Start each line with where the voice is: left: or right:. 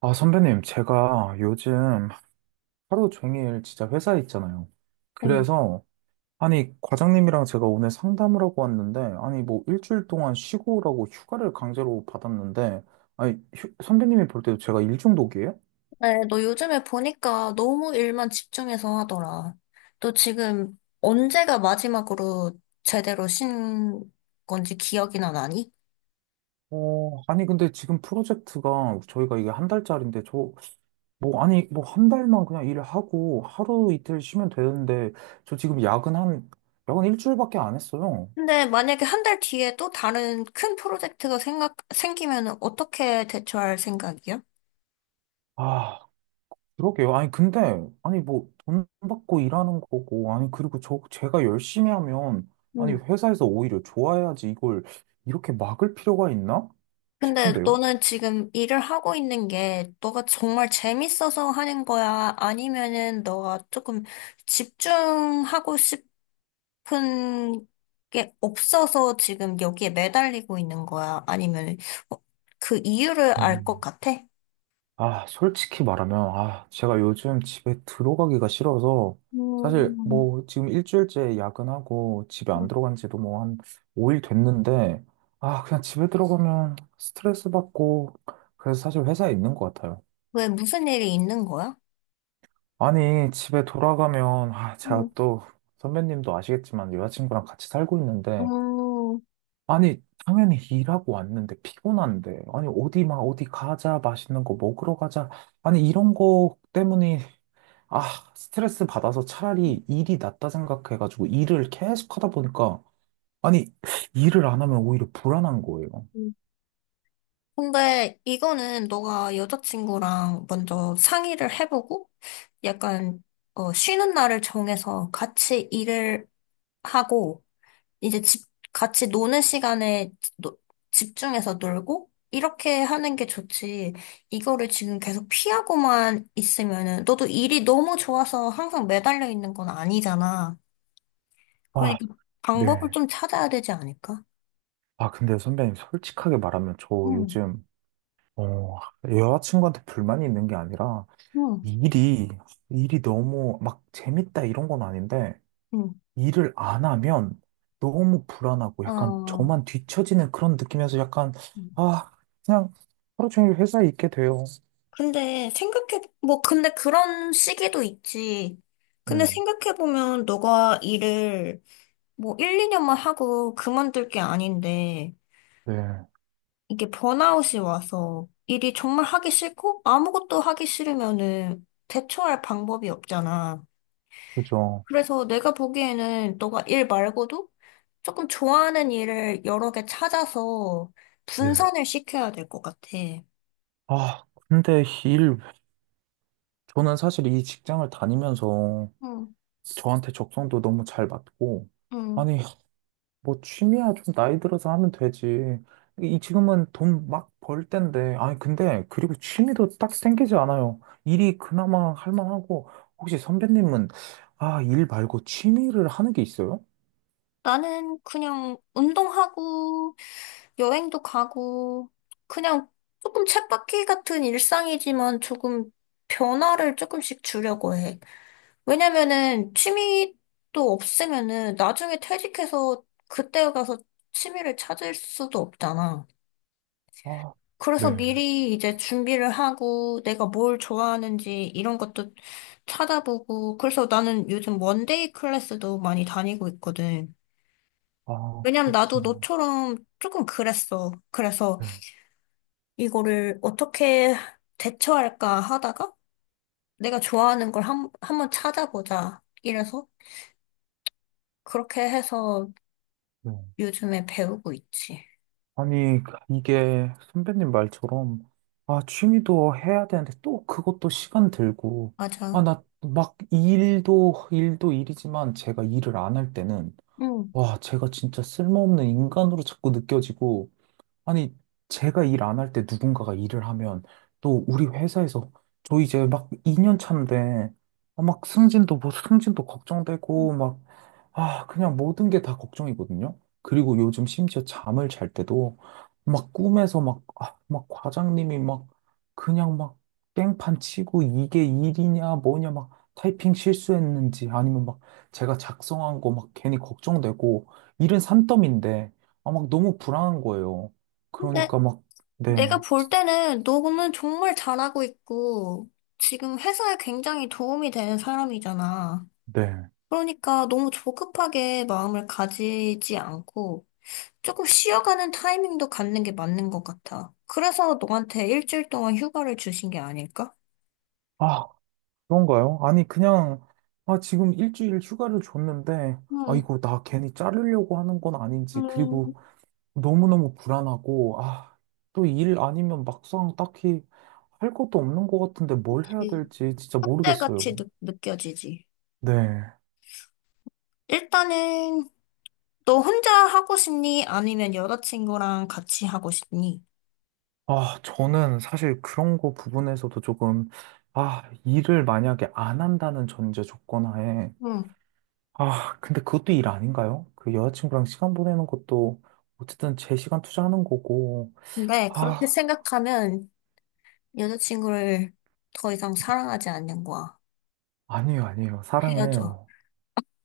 right: 아, 선배님, 제가 요즘 하루 종일 진짜 회사에 있잖아요.
left: 응.
right: 그래서, 아니, 과장님이랑 제가 오늘 상담을 하고 왔는데, 아니, 뭐, 일주일 동안 쉬고 오라고 휴가를 강제로 받았는데, 아니, 선배님이 볼 때도 제가 일 중독이에요?
left: 네, 너 요즘에 보니까 너무 일만 집중해서 하더라. 너 지금 언제가 마지막으로 제대로 쉰 건지 기억이나 나니?
right: 어, 아니, 근데 지금 프로젝트가 저희가 이게 한 달짜리인데, 저, 뭐, 아니, 뭐, 한 달만 그냥 일을 하고 하루 이틀 쉬면 되는데, 저 지금 야근 한, 야근 일주일밖에 안 했어요.
left: 근데 만약에 한 달 뒤에 또 다른 큰 프로젝트가 생기면 어떻게 대처할 생각이야?
right: 아, 그러게요. 아니, 근데, 아니, 뭐, 돈 받고 일하는 거고, 아니, 그리고 저, 제가 열심히 하면, 아니,
left: 응.
right: 회사에서 오히려 좋아해야지 이걸 이렇게 막을 필요가 있나
left: 근데
right: 싶은데요.
left: 너는 지금 일을 하고 있는 게 너가 정말 재밌어서 하는 거야? 아니면은 너가 조금 집중하고 싶 큰 게 없어서 지금 여기에 매달리고 있는 거야? 아니면 어, 그 이유를 알 것
right: 음.
left: 같아?
right: 아, 솔직히 말하면, 아, 제가 요즘 집에 들어가기가 싫어서, 사실
left: 음.
right: 뭐, 지금 일주일째 야근하고 집에 안
left: 음.
right: 들어간 지도 뭐 한 5일 됐는데, 아, 그냥 집에 들어가면 스트레스 받고, 그래서 사실 회사에 있는 것 같아요.
left: 왜 무슨 일이 있는 거야?
right: 아니, 집에 돌아가면, 아, 제가
left: 음.
right: 또, 선배님도 아시겠지만, 여자친구랑 같이 살고 있는데,
left: 음.
right: 아니, 당연히 일하고 왔는데, 피곤한데, 아니, 어디 막, 어디 가자, 맛있는 거 먹으러 가자. 아니, 이런 거 때문에, 아, 스트레스 받아서 차라리 일이 낫다 생각해가지고, 일을 계속 하다 보니까, 아니, 일을 안 하면 오히려 불안한 거예요.
left: 음. 근데 이거는 너가 여자친구랑 먼저 상의를 해보고 약간 쉬는 날을 정해서 같이 일을 하고 이제 집, 같이 노는 시간에 노- 집중해서 놀고, 이렇게 하는 게 좋지. 이거를 지금 계속 피하고만 있으면은, 너도 일이 너무 좋아서 항상 매달려 있는 건 아니잖아.
right: 아,
left: 그러니까 방법을
right: 네.
left: 좀 찾아야 되지 않을까?
right: 아, 근데 선배님, 솔직하게 말하면, 저
left: 응.
right: 요즘, 어, 여자친구한테 불만이 있는 게 아니라,
left: 응.
right: 일이, 일이 너무 막 재밌다 이런 건 아닌데,
left: 응.
right: 일을 안 하면 너무 불안하고 약간
left: 어,
right: 저만 뒤처지는 그런 느낌에서 약간, 아, 그냥 하루 종일 회사에 있게 돼요.
left: 근데 근데 그런 시기도 있지. 근데
right: 네,
left: 생각해보면 너가 일을 뭐 1, 2년만 하고 그만둘 게 아닌데,
right: 네,
left: 이게 번아웃이 와서 일이 정말 하기 싫고 아무것도 하기 싫으면은 대처할 방법이 없잖아.
right: 그죠.
left: 그래서 내가 보기에는 너가 일 말고도 조금 좋아하는 일을 여러 개 찾아서
right: 네.
left: 분산을 시켜야 될 것 같아.
right: 아, 근데 일, 저는 사실 이 직장을 다니면서
left: 응.
right: 저한테 적성도 너무 잘 맞고,
left: 응.
right: 아니, 뭐 취미야 좀 나이 들어서 하면 되지. 이 지금은 돈 막 벌 때인데. 아니 근데 그리고 취미도 딱 생기지 않아요. 일이 그나마 할 만하고 혹시 선배님은 아, 일 말고 취미를 하는 게 있어요?
left: 나는 그냥 운동하고 여행도 가고 그냥 조금 쳇바퀴 같은 일상이지만 조금 변화를 조금씩 주려고 해. 왜냐면은 취미도 없으면은 나중에 퇴직해서 그때 가서 취미를 찾을 수도 없잖아.
right: 아, 네.
left: 그래서 미리 이제 준비를 하고 내가 뭘 좋아하는지 이런 것도 찾아보고 그래서 나는 요즘 원데이 클래스도 많이 다니고 있거든.
right: 아,
left: 왜냐면 나도
right: 그렇구나.
left: 너처럼 조금 그랬어. 그래서
right: 네,
left: 이거를 어떻게 대처할까 하다가 내가 좋아하는 걸 한번 찾아보자. 이래서 그렇게 해서
right: 네.
left: 요즘에 배우고 있지.
right: 아니 이게 선배님 말처럼 아, 취미도 해야 되는데 또 그것도 시간 들고 아,
left: 맞아.
right: 나 막 일도 일도 일이지만 제가 일을 안 할 때는
left: 응.
right: 와, 제가 진짜 쓸모없는 인간으로 자꾸 느껴지고, 아니, 제가 일 안할 때 누군가가 일을 하면 또 우리 회사에서 저 이제 막 2년 차인데 아, 막 승진도 뭐 승진도 걱정되고 막 아, 그냥 모든 게 다 걱정이거든요. 그리고 요즘 심지어 잠을 잘 때도 막 꿈에서 막, 아, 막 과장님이 막 그냥 막 깽판 치고 이게 일이냐 뭐냐 막 타이핑 실수했는지 아니면 막 제가 작성한 거 막 괜히 걱정되고 일은 산더미인데 아, 막 너무 불안한 거예요.
left: 근데
right: 그러니까 막,
left: 내가
right: 네,
left: 볼 때는 너는 정말 잘하고 있고, 지금 회사에 굉장히 도움이 되는 사람이잖아.
right: 네.
left: 그러니까 너무 조급하게 마음을 가지지 않고, 조금 쉬어가는 타이밍도 갖는 게 맞는 것 같아. 그래서 너한테 일주일 동안 휴가를 주신 게 아닐까?
right: 아, 그런가요? 아니, 그냥, 아, 지금 일주일 휴가를 줬는데, 아,
left: 응.
right: 이거 나 괜히 자르려고 하는 건 아닌지, 그리고
left: 음.
right: 너무너무 불안하고, 아, 또 일 아니면 막상 딱히 할 것도 없는 것 같은데 뭘 해야
left: 그치.
right: 될지 진짜 모르겠어요.
left: 그때같이 느껴지지.
right: 네.
left: 일단은 너 혼자 하고 싶니? 아니면 여자친구랑 같이 하고 싶니?
right: 아, 저는 사실 그런 거 부분에서도 조금, 아, 일을 만약에 안 한다는 전제 조건 하에,
left: 응.
right: 아, 근데 그것도 일 아닌가요? 그 여자친구랑 시간 보내는 것도 어쨌든 제 시간 투자하는 거고.
left: 근데 그렇게
right: 아,
left: 생각하면 여자친구를 더 이상 사랑하지 않는 거야.
right: 아니에요, 아니에요. 사랑은
left: 헤어져.
right: 해요.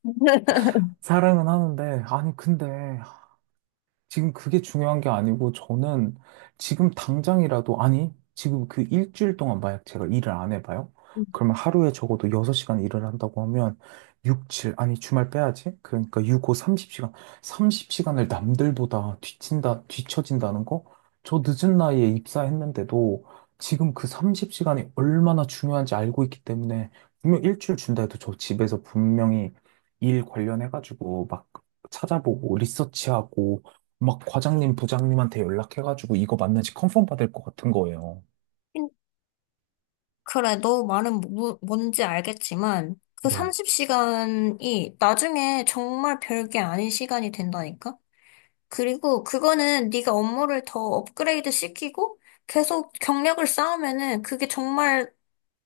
right: 사랑은 하는데, 아니, 근데, 지금 그게 중요한 게 아니고 저는 지금 당장이라도 아니 지금 그 일주일 동안 만약 제가 일을 안 해봐요? 그러면 하루에 적어도 6시간 일을 한다고 하면 6, 7 아니 주말 빼야지 그러니까 6, 5, 30시간을 남들보다 뒤친다 뒤처진다는 거? 저 늦은 나이에 입사했는데도 지금 그 30시간이 얼마나 중요한지 알고 있기 때문에 분명 일주일 준다 해도 저 집에서 분명히 일 관련해가지고 막 찾아보고 리서치하고 막 과장님, 부장님한테 연락해가지고 이거 맞는지 컨펌 받을 것 같은 거예요.
left: 음. 그래, 뭐, 뭔지 알겠지만, 그
right: 네,
left: 30시간이 나중에 정말 별게 아닌 시간이 된다니까? 그리고 그거는 네가 업무를 더 업그레이드 시키고 계속 경력을 쌓으면은 그게 정말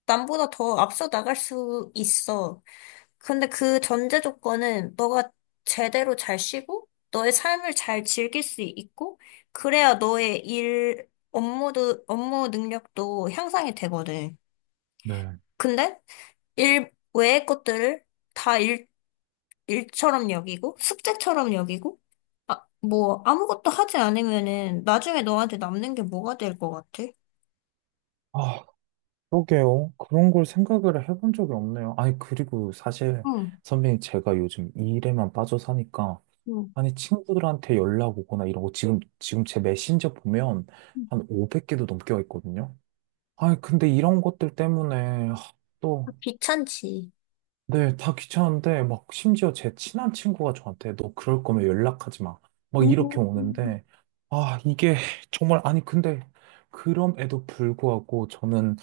left: 남보다 더 앞서 나갈 수 있어. 근데 그 전제 조건은 너가 제대로 잘 쉬고, 너의 삶을 잘 즐길 수 있고, 그래야 너의 일, 업무도, 업무 능력도 향상이 되거든.
right: 네,
left: 근데 일 외의 것들을 다 일처럼 여기고, 숙제처럼 여기고, 아, 뭐, 아무것도 하지 않으면은 나중에 너한테 남는 게 뭐가 될 것 같아?
right: 아, 그러게요. 그런 걸 생각을 해본 적이 없네요. 아니, 그리고 사실
left: 응.
right: 선배님 제가 요즘 이 일에만 빠져 사니까
left: 응.
right: 아니, 친구들한테 연락 오거나 이런 거 지금 제 메신저 보면
left: 응.
right: 한 500개도 넘게 와 있거든요. 아니, 근데 이런 것들 때문에 하, 또
left: 귀찮지.
right: 네, 다 귀찮은데, 막, 심지어 제 친한 친구가 저한테, 너 그럴 거면 연락하지 마. 막, 이렇게
left: 음.
right: 오는데, 아, 이게, 정말, 아니, 근데, 그럼에도 불구하고, 저는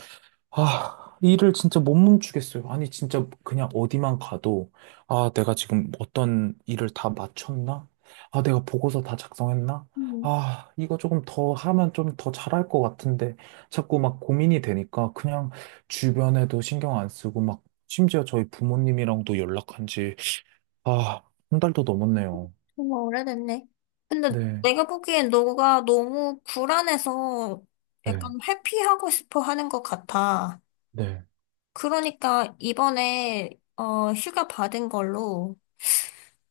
right: 아, 일을 진짜 못 멈추겠어요. 아니, 진짜 그냥 어디만 가도, 아, 내가 지금 어떤 일을 다 마쳤나? 아, 내가 보고서 다 작성했나?
left: 음.
right: 아, 이거 조금 더 하면 좀 더 잘할 것 같은데, 자꾸 막 고민이 되니까 그냥 주변에도 신경 안 쓰고, 막, 심지어 저희 부모님이랑도 연락한 지, 아, 한 달도 넘었네요.
left: 정말 오래됐네. 근데
right: 네,
left: 내가 보기엔 너가 너무 불안해서 약간
right: 네,
left: 회피하고 싶어 하는 것 같아.
right: 네,
left: 그러니까 이번에 휴가 받은 걸로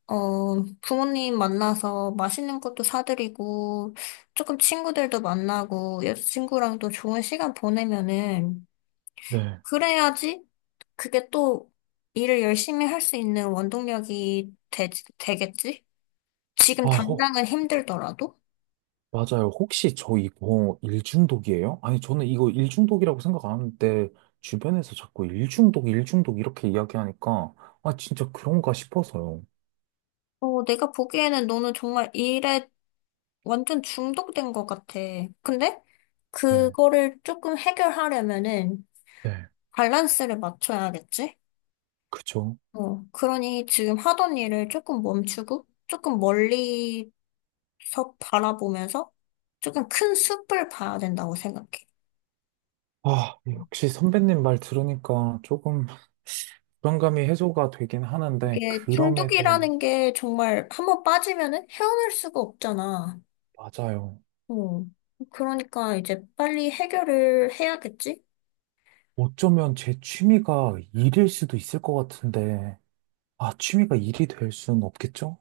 left: 부모님 만나서 맛있는 것도 사드리고 조금 친구들도 만나고 여자친구랑도 좋은 시간 보내면은
right: 네.
left: 그래야지 그게 또 일을 열심히 할 수 있는 원동력이 되겠지? 지금
right: 아,
left: 당장은 힘들더라도?
right: 맞아요. 혹시 저 이거 일중독이에요? 아니, 저는 이거 일중독이라고 생각 안 하는데, 주변에서 자꾸 일중독, 일중독 이렇게 이야기하니까, 아, 진짜 그런가 싶어서요.
left: 어, 내가 보기에는 너는 정말 일에 완전 중독된 것 같아. 근데
right: 네.
left: 그거를 조금 해결하려면은
right: 네,
left: 밸런스를 맞춰야겠지?
right: 그죠.
left: 어, 그러니 지금 하던 일을 조금 멈추고 조금 멀리서 바라보면서 조금 큰 숲을 봐야 된다고 생각해.
right: 아, 역시 선배님 말 들으니까 조금 불안감이 해소가 되긴 하는데,
left: 이게
right: 그럼에도,
left: 중독이라는 게 정말 한번 빠지면은 헤어날 수가 없잖아.
right: 맞아요.
left: 어, 그러니까 이제 빨리 해결을 해야겠지?
right: 어쩌면 제 취미가 일일 수도 있을 것 같은데, 아, 취미가 일이 될 수는 없겠죠?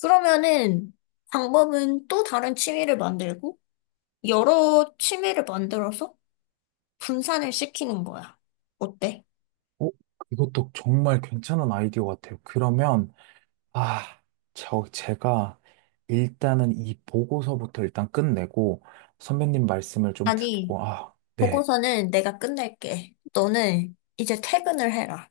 left: 그러면은 방법은 또 다른 취미를 만들고 여러 취미를 만들어서 분산을 시키는 거야. 어때?
right: 어, 이것도 정말 괜찮은 아이디어 같아요. 그러면, 아, 저, 제가 일단은 이 보고서부터 일단 끝내고 선배님 말씀을 좀
left: 아니,
right: 듣고, 아, 네.
left: 보고서는 내가 끝낼게. 너는 이제 퇴근을 해라.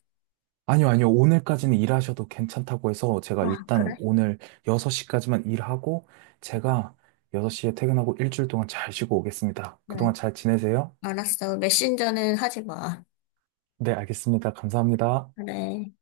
right: 아니요, 아니요. 오늘까지는 일하셔도 괜찮다고 해서 제가
left: 아,
right: 일단
left: 그래?
right: 오늘 6시까지만 일하고 제가 6시에 퇴근하고 일주일 동안 잘 쉬고 오겠습니다.
left: 그래.
right: 그동안 잘 지내세요?
left: 알았어. 메신저는 하지 마.
right: 네, 알겠습니다. 감사합니다.
left: 그래.